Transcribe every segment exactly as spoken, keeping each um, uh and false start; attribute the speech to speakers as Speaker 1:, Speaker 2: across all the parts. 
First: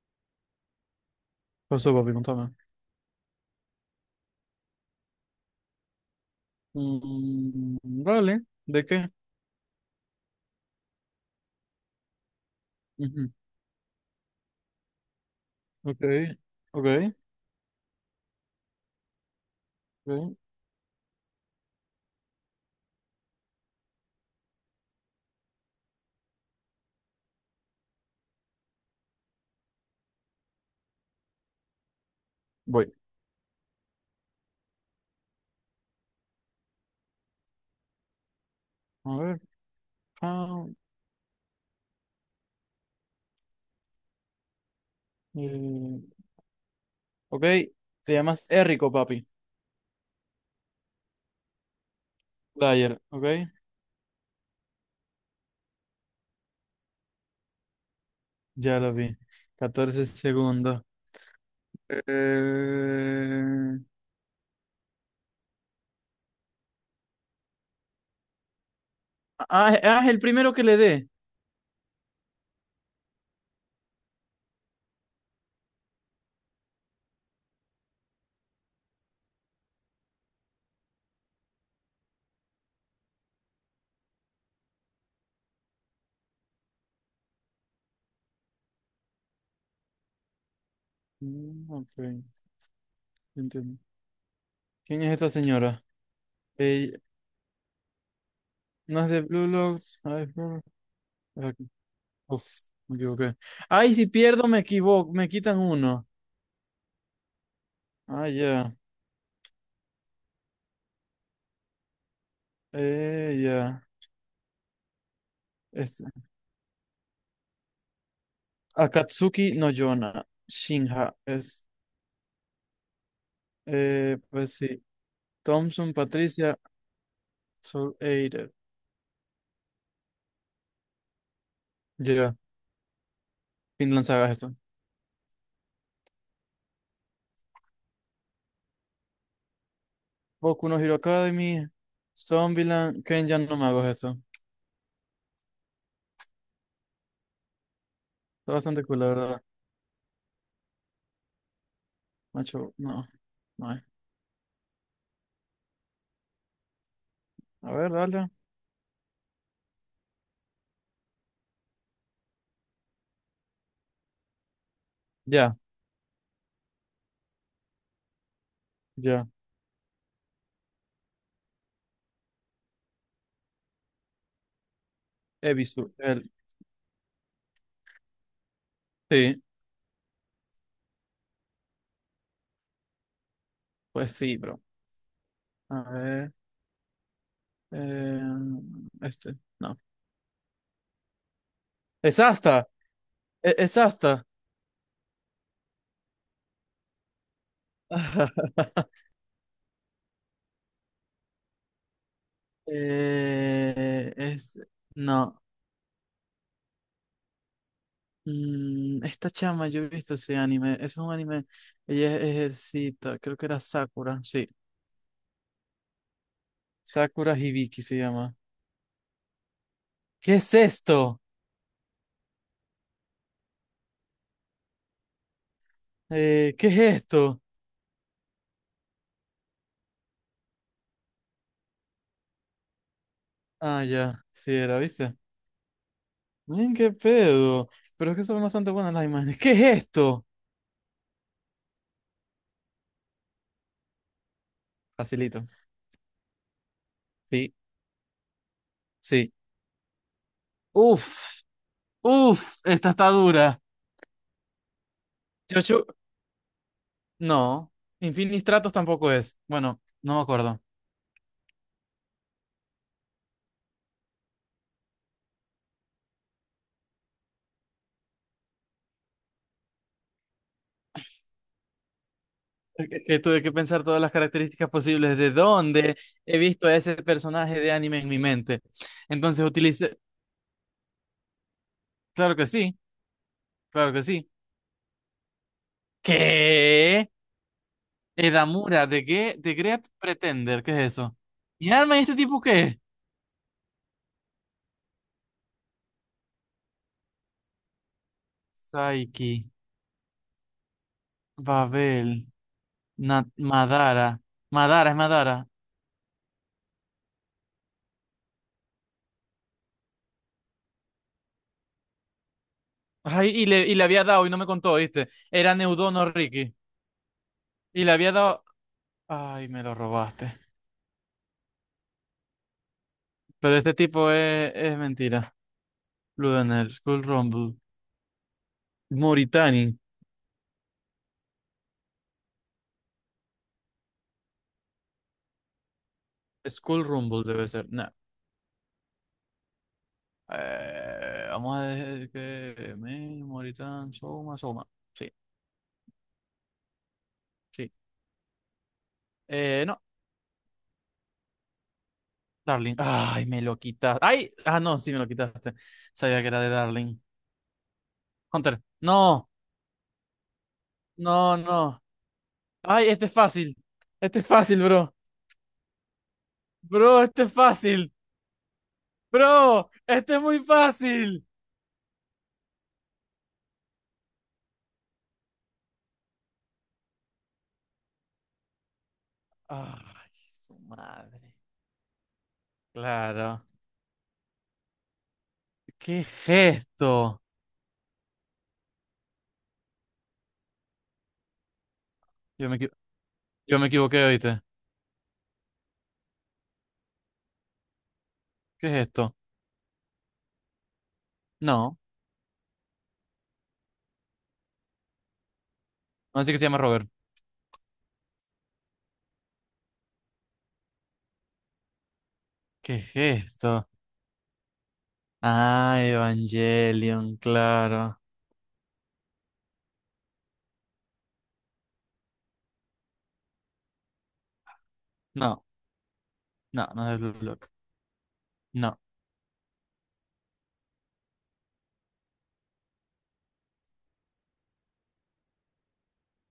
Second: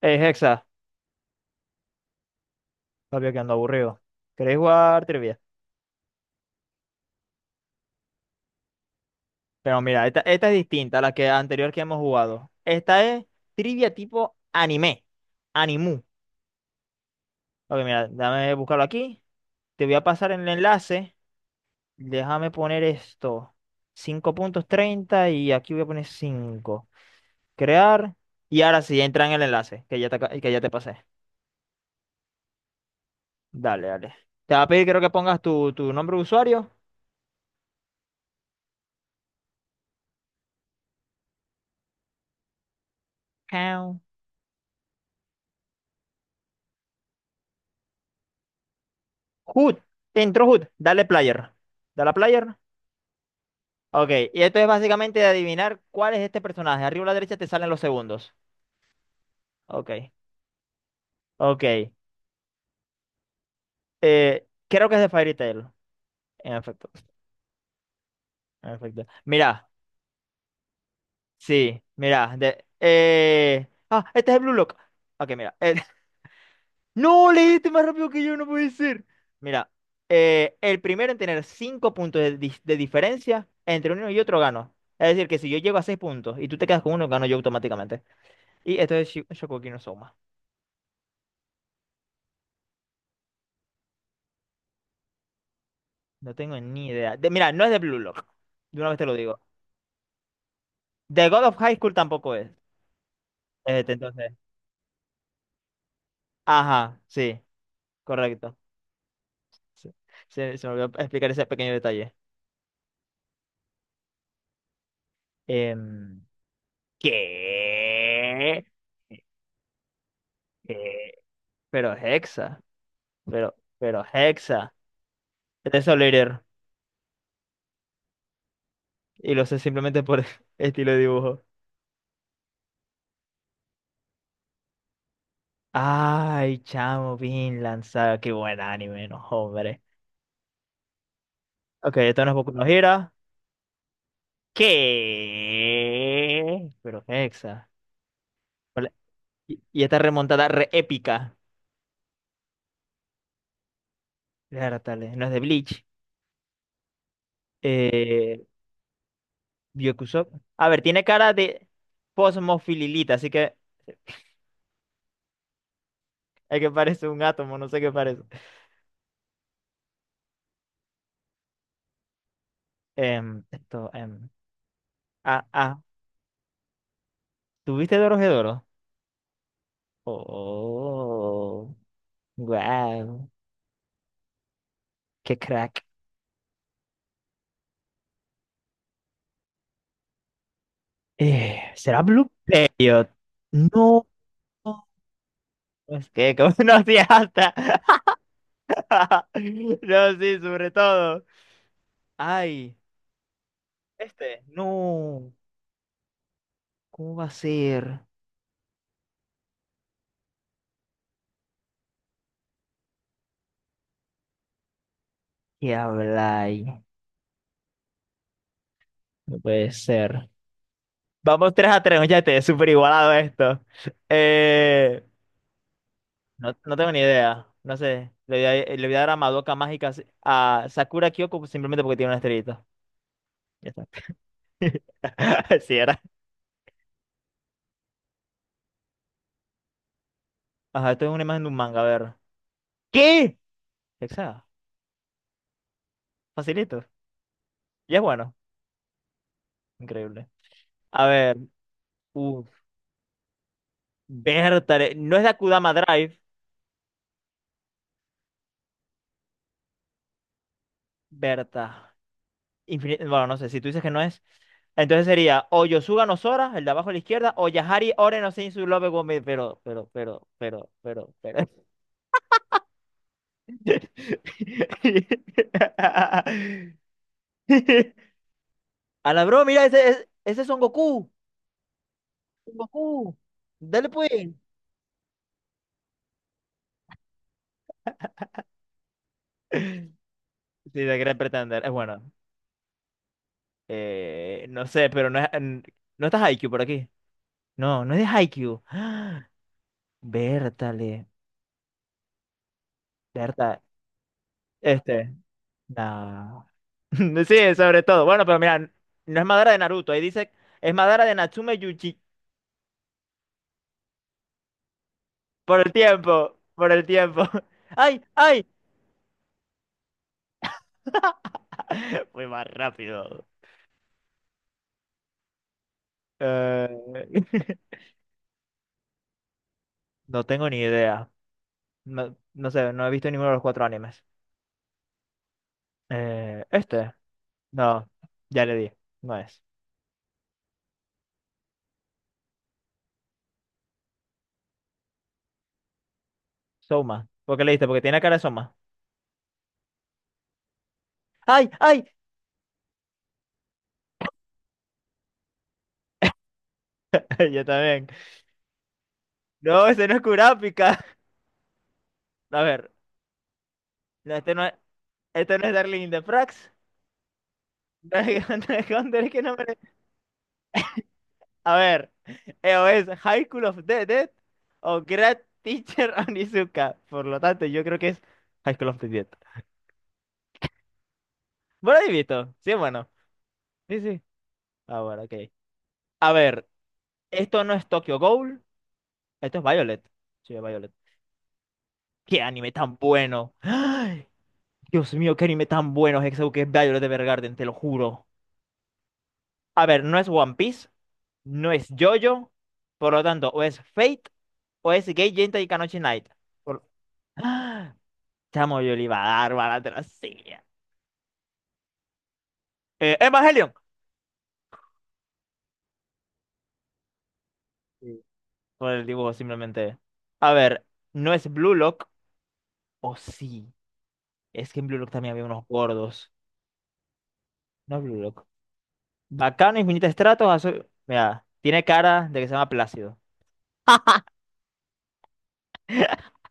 Speaker 1: Es Hexa,
Speaker 2: Por eso, papi, contame.
Speaker 1: papi, que ando aburrido. ¿Queréis jugar trivia?
Speaker 2: Mm, vale, ¿de qué?
Speaker 1: Pero mira, esta, esta es distinta a la que anterior que hemos jugado. Esta es
Speaker 2: Ujú.
Speaker 1: trivia tipo anime, animu.
Speaker 2: Ok, ok,
Speaker 1: Ok, mira, dame buscarlo aquí. Te voy a pasar
Speaker 2: ok.
Speaker 1: el enlace. Déjame poner esto. Cinco punto treinta y aquí voy a poner cinco. Crear. Y ahora sí, entra en el enlace que ya te, aca- que ya te pasé.
Speaker 2: Voy.
Speaker 1: Dale, dale. Te va a pedir, creo que pongas tu, tu nombre de usuario.
Speaker 2: A ver. ah,
Speaker 1: Count.
Speaker 2: eh, ok, te llamas Errico, papi.
Speaker 1: Hood. Te entró Hood. Dale player. Dale a player.
Speaker 2: Player, ok.
Speaker 1: Ok, y esto es básicamente de adivinar cuál es este personaje. Arriba a la derecha te salen los segundos.
Speaker 2: Ya lo vi.
Speaker 1: Ok,
Speaker 2: Catorce segundos.
Speaker 1: ok.
Speaker 2: Eh,
Speaker 1: Eh, creo que es de Fairy Tail. En efecto, en efecto. Mira,
Speaker 2: Ah, ah, es el primero que le dé.
Speaker 1: sí, mira. De, eh... Ah, este es el Blue Lock. Ok, mira. eh, No, leíste más rápido que yo, no puede ser. Mira, eh, el primero en tener cinco puntos de, dis- de diferencia entre uno y otro gano. Es decir, que si yo llego a seis puntos y tú te quedas con uno, gano yo automáticamente. Y esto es Shi- Shokugeki no Soma.
Speaker 2: Mm, ok, entiendo. ¿Quién es esta señora?
Speaker 1: No tengo ni
Speaker 2: Eh,
Speaker 1: idea. De- mira, no es de Blue Lock. De una vez
Speaker 2: no
Speaker 1: te
Speaker 2: es
Speaker 1: lo
Speaker 2: de
Speaker 1: digo.
Speaker 2: Blue Locks. Ah, es Blue Lock,
Speaker 1: The God
Speaker 2: ah,
Speaker 1: of
Speaker 2: aquí.
Speaker 1: High School tampoco
Speaker 2: Uf,
Speaker 1: es.
Speaker 2: me equivoqué.
Speaker 1: Este,
Speaker 2: Ay, si
Speaker 1: entonces.
Speaker 2: pierdo me equivoco, me quitan uno.
Speaker 1: Ajá, sí,
Speaker 2: Ah,
Speaker 1: correcto.
Speaker 2: ya.
Speaker 1: Sí, Se, se me olvidó explicar ese pequeño detalle.
Speaker 2: Eh, ya. Este.
Speaker 1: Em, ¿Qué?
Speaker 2: Akatsuki no Yona. Shinha
Speaker 1: ¿Qué?
Speaker 2: es.
Speaker 1: Pero Hexa. Pero, pero
Speaker 2: Eh, pues
Speaker 1: Hexa.
Speaker 2: sí.
Speaker 1: Es
Speaker 2: Thompson,
Speaker 1: Solider.
Speaker 2: Patricia, Soul Eater.
Speaker 1: Y lo sé simplemente por estilo de dibujo.
Speaker 2: Ya. Vinland Saga es esto.
Speaker 1: Ay, chamo, Vinland Saga. Qué buen anime, no, hombre.
Speaker 2: Boku no Hero Academy.
Speaker 1: Ok, esto no es Boku no
Speaker 2: Zombieland.
Speaker 1: Hero.
Speaker 2: Kenjan no Mago es esto.
Speaker 1: ¿Qué? Pero Hexa.
Speaker 2: Está bastante
Speaker 1: Hola.
Speaker 2: cool, la verdad.
Speaker 1: Y, y esta remontada re épica.
Speaker 2: Macho, no. No hay.
Speaker 1: Dártale, no es de Bleach.
Speaker 2: A ver, dale.
Speaker 1: Eh, Byakusou. A ver, tiene cara de posmofililita, así que
Speaker 2: Ya,
Speaker 1: hay que parece un átomo, no sé qué parece.
Speaker 2: ya.
Speaker 1: Em, esto, em, ah, ah.
Speaker 2: Ebisu. El.
Speaker 1: ¿Tuviste Dorohedoro?
Speaker 2: Sí.
Speaker 1: Oh, wow.
Speaker 2: Pues sí, bro.
Speaker 1: Qué
Speaker 2: A
Speaker 1: crack.
Speaker 2: ver. Eh, este. No.
Speaker 1: Eh, ¿será
Speaker 2: Es
Speaker 1: Blue
Speaker 2: hasta.
Speaker 1: Period?
Speaker 2: e, Es
Speaker 1: No.
Speaker 2: hasta.
Speaker 1: No, no, es que, como no hacía alta. No, sí, sobre todo. Ay,
Speaker 2: Eh,
Speaker 1: este.
Speaker 2: es,
Speaker 1: No,
Speaker 2: no,
Speaker 1: ¿cómo va a ser?
Speaker 2: Mm, esta chama, yo he visto ese anime, es un anime, ella es ejercita, creo que era Sakura, sí,
Speaker 1: ¿Qué habláis?
Speaker 2: Sakura Hibiki se llama.
Speaker 1: No puede ser.
Speaker 2: ¿Qué es esto?
Speaker 1: Vamos tres a tres ya te súper igualado esto. Eh,
Speaker 2: Eh,
Speaker 1: no,
Speaker 2: ¿qué
Speaker 1: no
Speaker 2: es
Speaker 1: tengo ni
Speaker 2: esto?
Speaker 1: idea, no sé. Le voy a, le voy a dar a Madoka Mágica si, a Sakura Kyoko simplemente porque tiene una estrellita. Ya
Speaker 2: Ah,
Speaker 1: está.
Speaker 2: ya, sí era, ¿viste?
Speaker 1: Así era.
Speaker 2: Miren qué pedo, pero es que son bastante buenas las imágenes. ¿Qué es esto?
Speaker 1: Ajá, esto es una imagen de un manga, a ver. ¿Qué? Exacto.
Speaker 2: Facilito,
Speaker 1: Facilito.
Speaker 2: sí,
Speaker 1: Y es bueno.
Speaker 2: sí.
Speaker 1: Increíble. A ver.
Speaker 2: Uf,
Speaker 1: Uh,
Speaker 2: uf, esta está dura.
Speaker 1: Berta, eh, no es de Akudama
Speaker 2: Yo,
Speaker 1: Drive,
Speaker 2: no, Infinistratos tampoco es, bueno, no me acuerdo.
Speaker 1: Berta. Infini- bueno, no sé, si tú dices que no es. Entonces sería o Yosuga no Sora, el de abajo a la izquierda, o Yahari Ore no Seizu Love Gomez, pero, pero, pero, pero, pero, pero.
Speaker 2: Que que tuve que pensar todas las características posibles de dónde he visto a ese personaje de anime en mi mente.
Speaker 1: A la bro,
Speaker 2: Entonces
Speaker 1: mira, ese
Speaker 2: utilicé,
Speaker 1: es, ese es Son Goku.
Speaker 2: claro que
Speaker 1: Son
Speaker 2: sí,
Speaker 1: Goku. Dale
Speaker 2: claro que sí.
Speaker 1: pues.
Speaker 2: ¿Qué? Edamura, ¿de qué? ¿De Great Pretender? ¿Qué
Speaker 1: Sí,
Speaker 2: es
Speaker 1: de Gran
Speaker 2: eso?
Speaker 1: Pretender. Es
Speaker 2: ¿Mi alma y
Speaker 1: bueno.
Speaker 2: este tipo qué?
Speaker 1: Eh, no sé, pero no es. n- No está Haikyuu por aquí. No, no es de Haikyuu.
Speaker 2: Saiki,
Speaker 1: Bertale.
Speaker 2: Babel, Na-
Speaker 1: Berta,
Speaker 2: Madara. Madara, es
Speaker 1: este,
Speaker 2: Madara.
Speaker 1: no. Sí, sobre todo. Bueno, pero mira, no es Madara de Naruto. Ahí dice, es Madara de Natsume Yuji.
Speaker 2: Ay, y le, y le había dado y no me contó, ¿viste? Era
Speaker 1: Por el
Speaker 2: Neudono
Speaker 1: tiempo,
Speaker 2: Ricky.
Speaker 1: por el tiempo.
Speaker 2: Y le
Speaker 1: ¡Ay,
Speaker 2: había dado.
Speaker 1: ay!
Speaker 2: Ay, me lo robaste.
Speaker 1: Fui más rápido.
Speaker 2: Pero este tipo es, es mentira.
Speaker 1: Eh,
Speaker 2: Luganar, Skull Rumble. Mauritani.
Speaker 1: no tengo ni idea. No, no sé, no he visto ninguno de los cuatro animes. Eh,
Speaker 2: Skull
Speaker 1: este,
Speaker 2: Rumble debe ser.
Speaker 1: no,
Speaker 2: Nah.
Speaker 1: ya le di. No es.
Speaker 2: Eh, vamos a decir que. Me, Mauritán, Soma, Soma. Sí,
Speaker 1: Soma. ¿Por qué le diste?
Speaker 2: sí.
Speaker 1: Porque tiene cara de Soma.
Speaker 2: Eh, no,
Speaker 1: ¡Ay, ay!
Speaker 2: Darling. Ay, me lo quitaste. Ay, ah, no, sí me lo quitaste. Sabía que era de Darling.
Speaker 1: Yo también.
Speaker 2: Hunter. No,
Speaker 1: No, ese no es Kurapika.
Speaker 2: no, no.
Speaker 1: A ver,
Speaker 2: Ay, este es fácil.
Speaker 1: no,
Speaker 2: Este es
Speaker 1: este no es,
Speaker 2: fácil, bro.
Speaker 1: este no es Darling in the Franxx.
Speaker 2: Bro, este es fácil.
Speaker 1: Dragon Dragon Ball, es que no me...
Speaker 2: Bro, este es muy fácil.
Speaker 1: A ver, eh, o es High School of the Dead o Great Teacher Onizuka. Por lo tanto, yo creo que es High School of the Dead.
Speaker 2: Ay, su madre.
Speaker 1: Bueno, ahí visto. Sí, bueno.
Speaker 2: Claro.
Speaker 1: Sí, sí. Ah, bueno, ok.
Speaker 2: ¿Qué
Speaker 1: A
Speaker 2: es
Speaker 1: ver,
Speaker 2: esto?
Speaker 1: esto no es Tokyo Ghoul, esto es Violet. Sí, es Violet. ¡Qué
Speaker 2: Yo
Speaker 1: anime
Speaker 2: me equivo-
Speaker 1: tan bueno!
Speaker 2: Yo me equivoqué,
Speaker 1: ¡Ay!
Speaker 2: ¿oíste?
Speaker 1: Dios mío, qué anime tan bueno es ese que es Violet Evergarden, te lo juro.
Speaker 2: ¿Qué es esto?
Speaker 1: A ver, no es One Piece, no es
Speaker 2: No,
Speaker 1: JoJo, por lo tanto, o es Fate o es Gate Genta y Kanochi Knight.
Speaker 2: así que se llama Robert.
Speaker 1: ¡Ah! Chamo, yo le iba a dar bala, te lo hacía.
Speaker 2: ¿Qué es
Speaker 1: Eh, Evangelion.
Speaker 2: esto? Ah, Evangelion, claro.
Speaker 1: Sí. Por el dibujo, simplemente. A ver, ¿no es Blue Lock? O sí. Es que en Blue Lock también había
Speaker 2: No,
Speaker 1: unos gordos.
Speaker 2: no, no es de Blue Lock.
Speaker 1: No es Blue Lock.
Speaker 2: No,
Speaker 1: Bacano, infinito estratos, azul. Mira, tiene cara de que se llama Plácido.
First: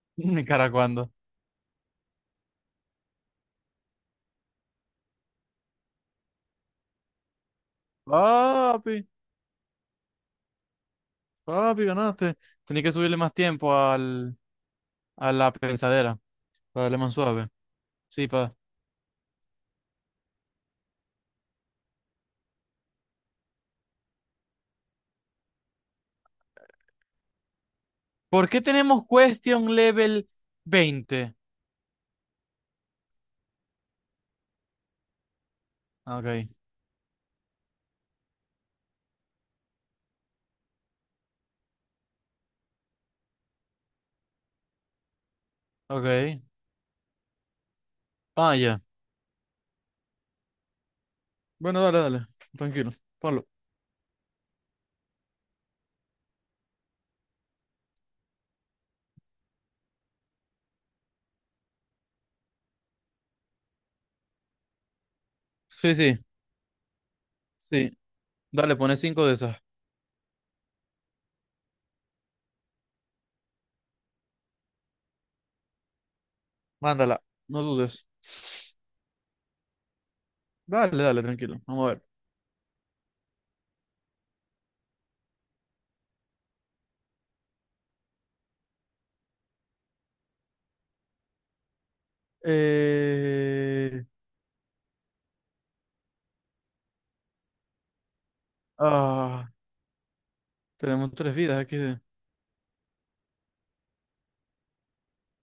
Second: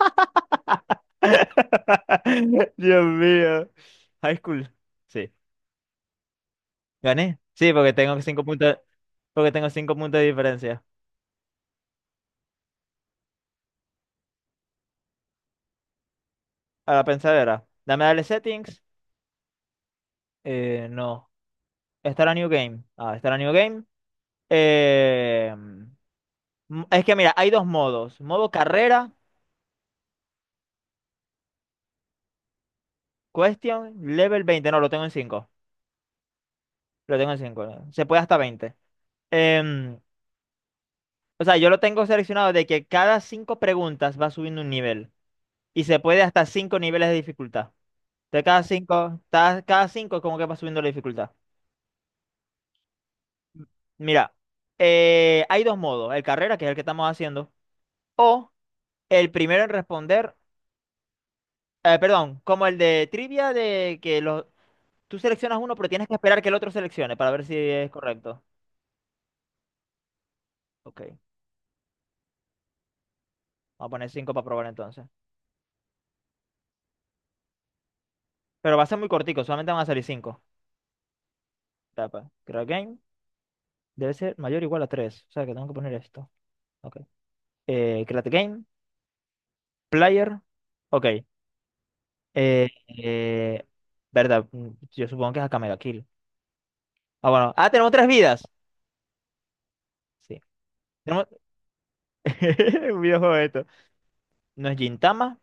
Speaker 2: mi cara cuando.
Speaker 1: Dios mío. High school. Sí. ¿Gané? Sí, porque tengo cinco puntos,
Speaker 2: Papi,
Speaker 1: porque tengo cinco puntos de diferencia.
Speaker 2: papi, ganaste. Tenía que subirle más tiempo al, a la pensadera para
Speaker 1: A
Speaker 2: darle
Speaker 1: la
Speaker 2: más suave.
Speaker 1: pensadera. Dame dale
Speaker 2: Sí, pa.
Speaker 1: settings. Eh, no. Estará New Game. Ah, estará New Game. Eh, m- es que mira, hay dos modos.
Speaker 2: ¿Por
Speaker 1: Modo
Speaker 2: qué tenemos
Speaker 1: carrera,
Speaker 2: question level veinte?
Speaker 1: question, level veinte. No, lo tengo en cinco.
Speaker 2: Ok,
Speaker 1: Lo tengo en cinco. Se puede hasta veinte. Em, o sea, yo lo tengo seleccionado de que cada cinco preguntas va subiendo un nivel. Y se puede
Speaker 2: ok.
Speaker 1: hasta cinco niveles de dificultad. De
Speaker 2: Ah,
Speaker 1: cada
Speaker 2: ya.
Speaker 1: cinco, cada cinco es como que va subiendo la dificultad.
Speaker 2: Bueno, dale, dale. Tranquilo, ponlo.
Speaker 1: Mira, eh, hay dos modos. El carrera, que es el que estamos haciendo, o el primero en responder, eh, perdón, como el de trivia de que los, tú seleccionas uno, pero
Speaker 2: Sí,
Speaker 1: tienes que
Speaker 2: sí,
Speaker 1: esperar que el otro seleccione para ver si es
Speaker 2: sí.
Speaker 1: correcto.
Speaker 2: Dale, pone cinco de esas.
Speaker 1: Ok. Vamos a poner cinco para probar entonces.
Speaker 2: Mándala, no dudes.
Speaker 1: Pero va a ser muy cortico, solamente van a salir cinco.
Speaker 2: Dale, dale, tranquilo. Vamos a ver.
Speaker 1: Tapa. Create game. Debe ser mayor o igual a tres. O sea que tengo que poner esto. Ok. Eh, create game. Player. Ok. Eh, eh,
Speaker 2: Eh...
Speaker 1: Verdad. mm, Yo supongo que es acá Mega Kill. Ah, bueno. Ah, tenemos tres vidas.
Speaker 2: Ah,
Speaker 1: Sí.
Speaker 2: tenemos
Speaker 1: Tenemos
Speaker 2: tres vidas aquí. de-
Speaker 1: un videojuego de esto. No es Gintama.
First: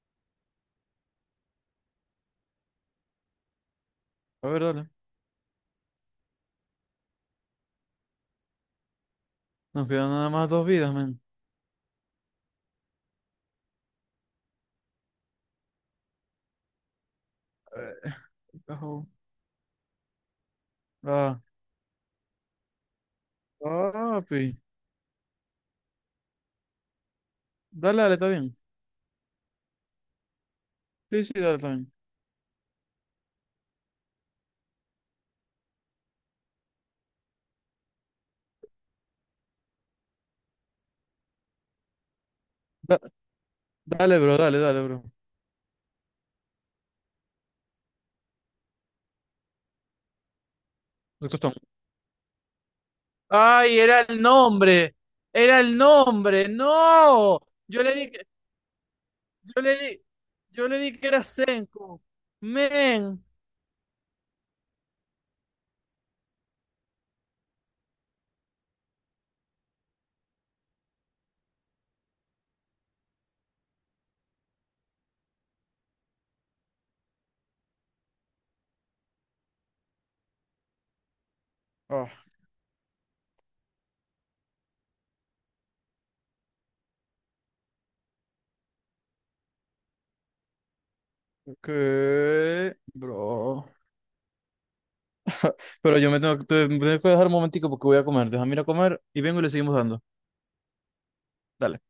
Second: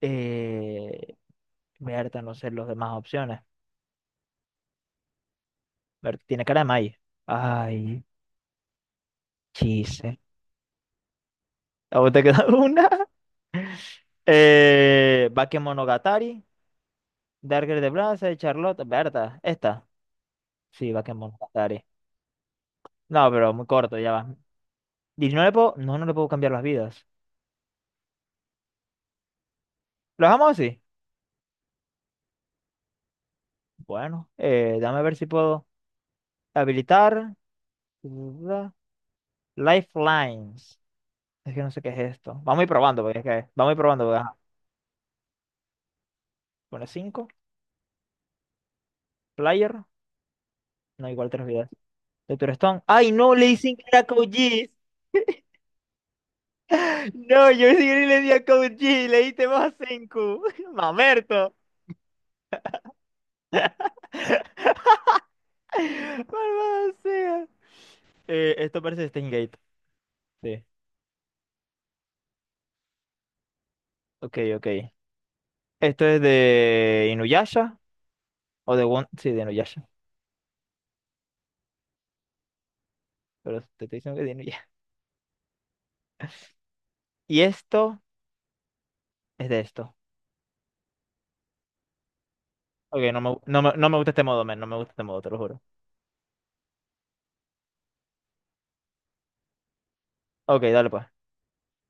Speaker 1: Eh, Verdad, no sé las demás opciones.
Speaker 2: A ver, dale.
Speaker 1: Ver, tiene cara de Mai. Ay,
Speaker 2: Nos quedan
Speaker 1: Chise.
Speaker 2: nada más dos vidas, men.
Speaker 1: ¿A vos te queda una? Eh, Bakemonogatari, Darker de
Speaker 2: A
Speaker 1: Blaze, Charlotte,
Speaker 2: cajón.
Speaker 1: Berta, esta. Sí,
Speaker 2: Ah,
Speaker 1: Bakemonogatari. No, pero muy corto, ya va.
Speaker 2: papi.
Speaker 1: Y no le puedo, no, no le puedo cambiar las vidas.
Speaker 2: Dale, dale, está bien.
Speaker 1: ¿Lo dejamos así?
Speaker 2: Sí, sí, dale, está bien.
Speaker 1: Bueno, eh, dame a ver si puedo habilitar. da- Lifelines. Es que no sé qué es esto. Vamos a ir
Speaker 2: Da-
Speaker 1: probando, porque es que vamos a ir probando. Porque,
Speaker 2: dale,
Speaker 1: ajá.
Speaker 2: bro, dale, dale, bro.
Speaker 1: Pone cinco. Player. No,
Speaker 2: De
Speaker 1: igual tres
Speaker 2: Costón.
Speaker 1: vidas. Doctor Stone. ¡Ay, no! Le dicen
Speaker 2: Ay,
Speaker 1: que
Speaker 2: era
Speaker 1: era
Speaker 2: el
Speaker 1: Code Geass.
Speaker 2: nombre. Era el nombre. No.
Speaker 1: No, yo
Speaker 2: Yo
Speaker 1: sí
Speaker 2: le di
Speaker 1: le
Speaker 2: que,
Speaker 1: di a Code G, le diste
Speaker 2: yo
Speaker 1: más
Speaker 2: le
Speaker 1: a
Speaker 2: di,
Speaker 1: Senku.
Speaker 2: yo le di que era
Speaker 1: Mamerto.
Speaker 2: Senko. Men.
Speaker 1: Malvado sea. Eh, esto parece Steingate. Sí. Ok, ok. Esto es de Inuyasha o de One. Sí, de Inuyasha.
Speaker 2: Ah,
Speaker 1: Pero te estoy diciendo que es de Inuyasha. Y esto es de esto.
Speaker 2: ¿qué?
Speaker 1: Ok, no me, no
Speaker 2: Bro.
Speaker 1: me, no me gusta este modo, men. No me gusta este modo, te lo juro.
Speaker 2: Pero yo me tengo, te- me tengo que dejar un momentico porque voy a comer. Déjame ir a comer y vengo y le seguimos dando.
Speaker 1: Ok, dale pues.
Speaker 2: Dale.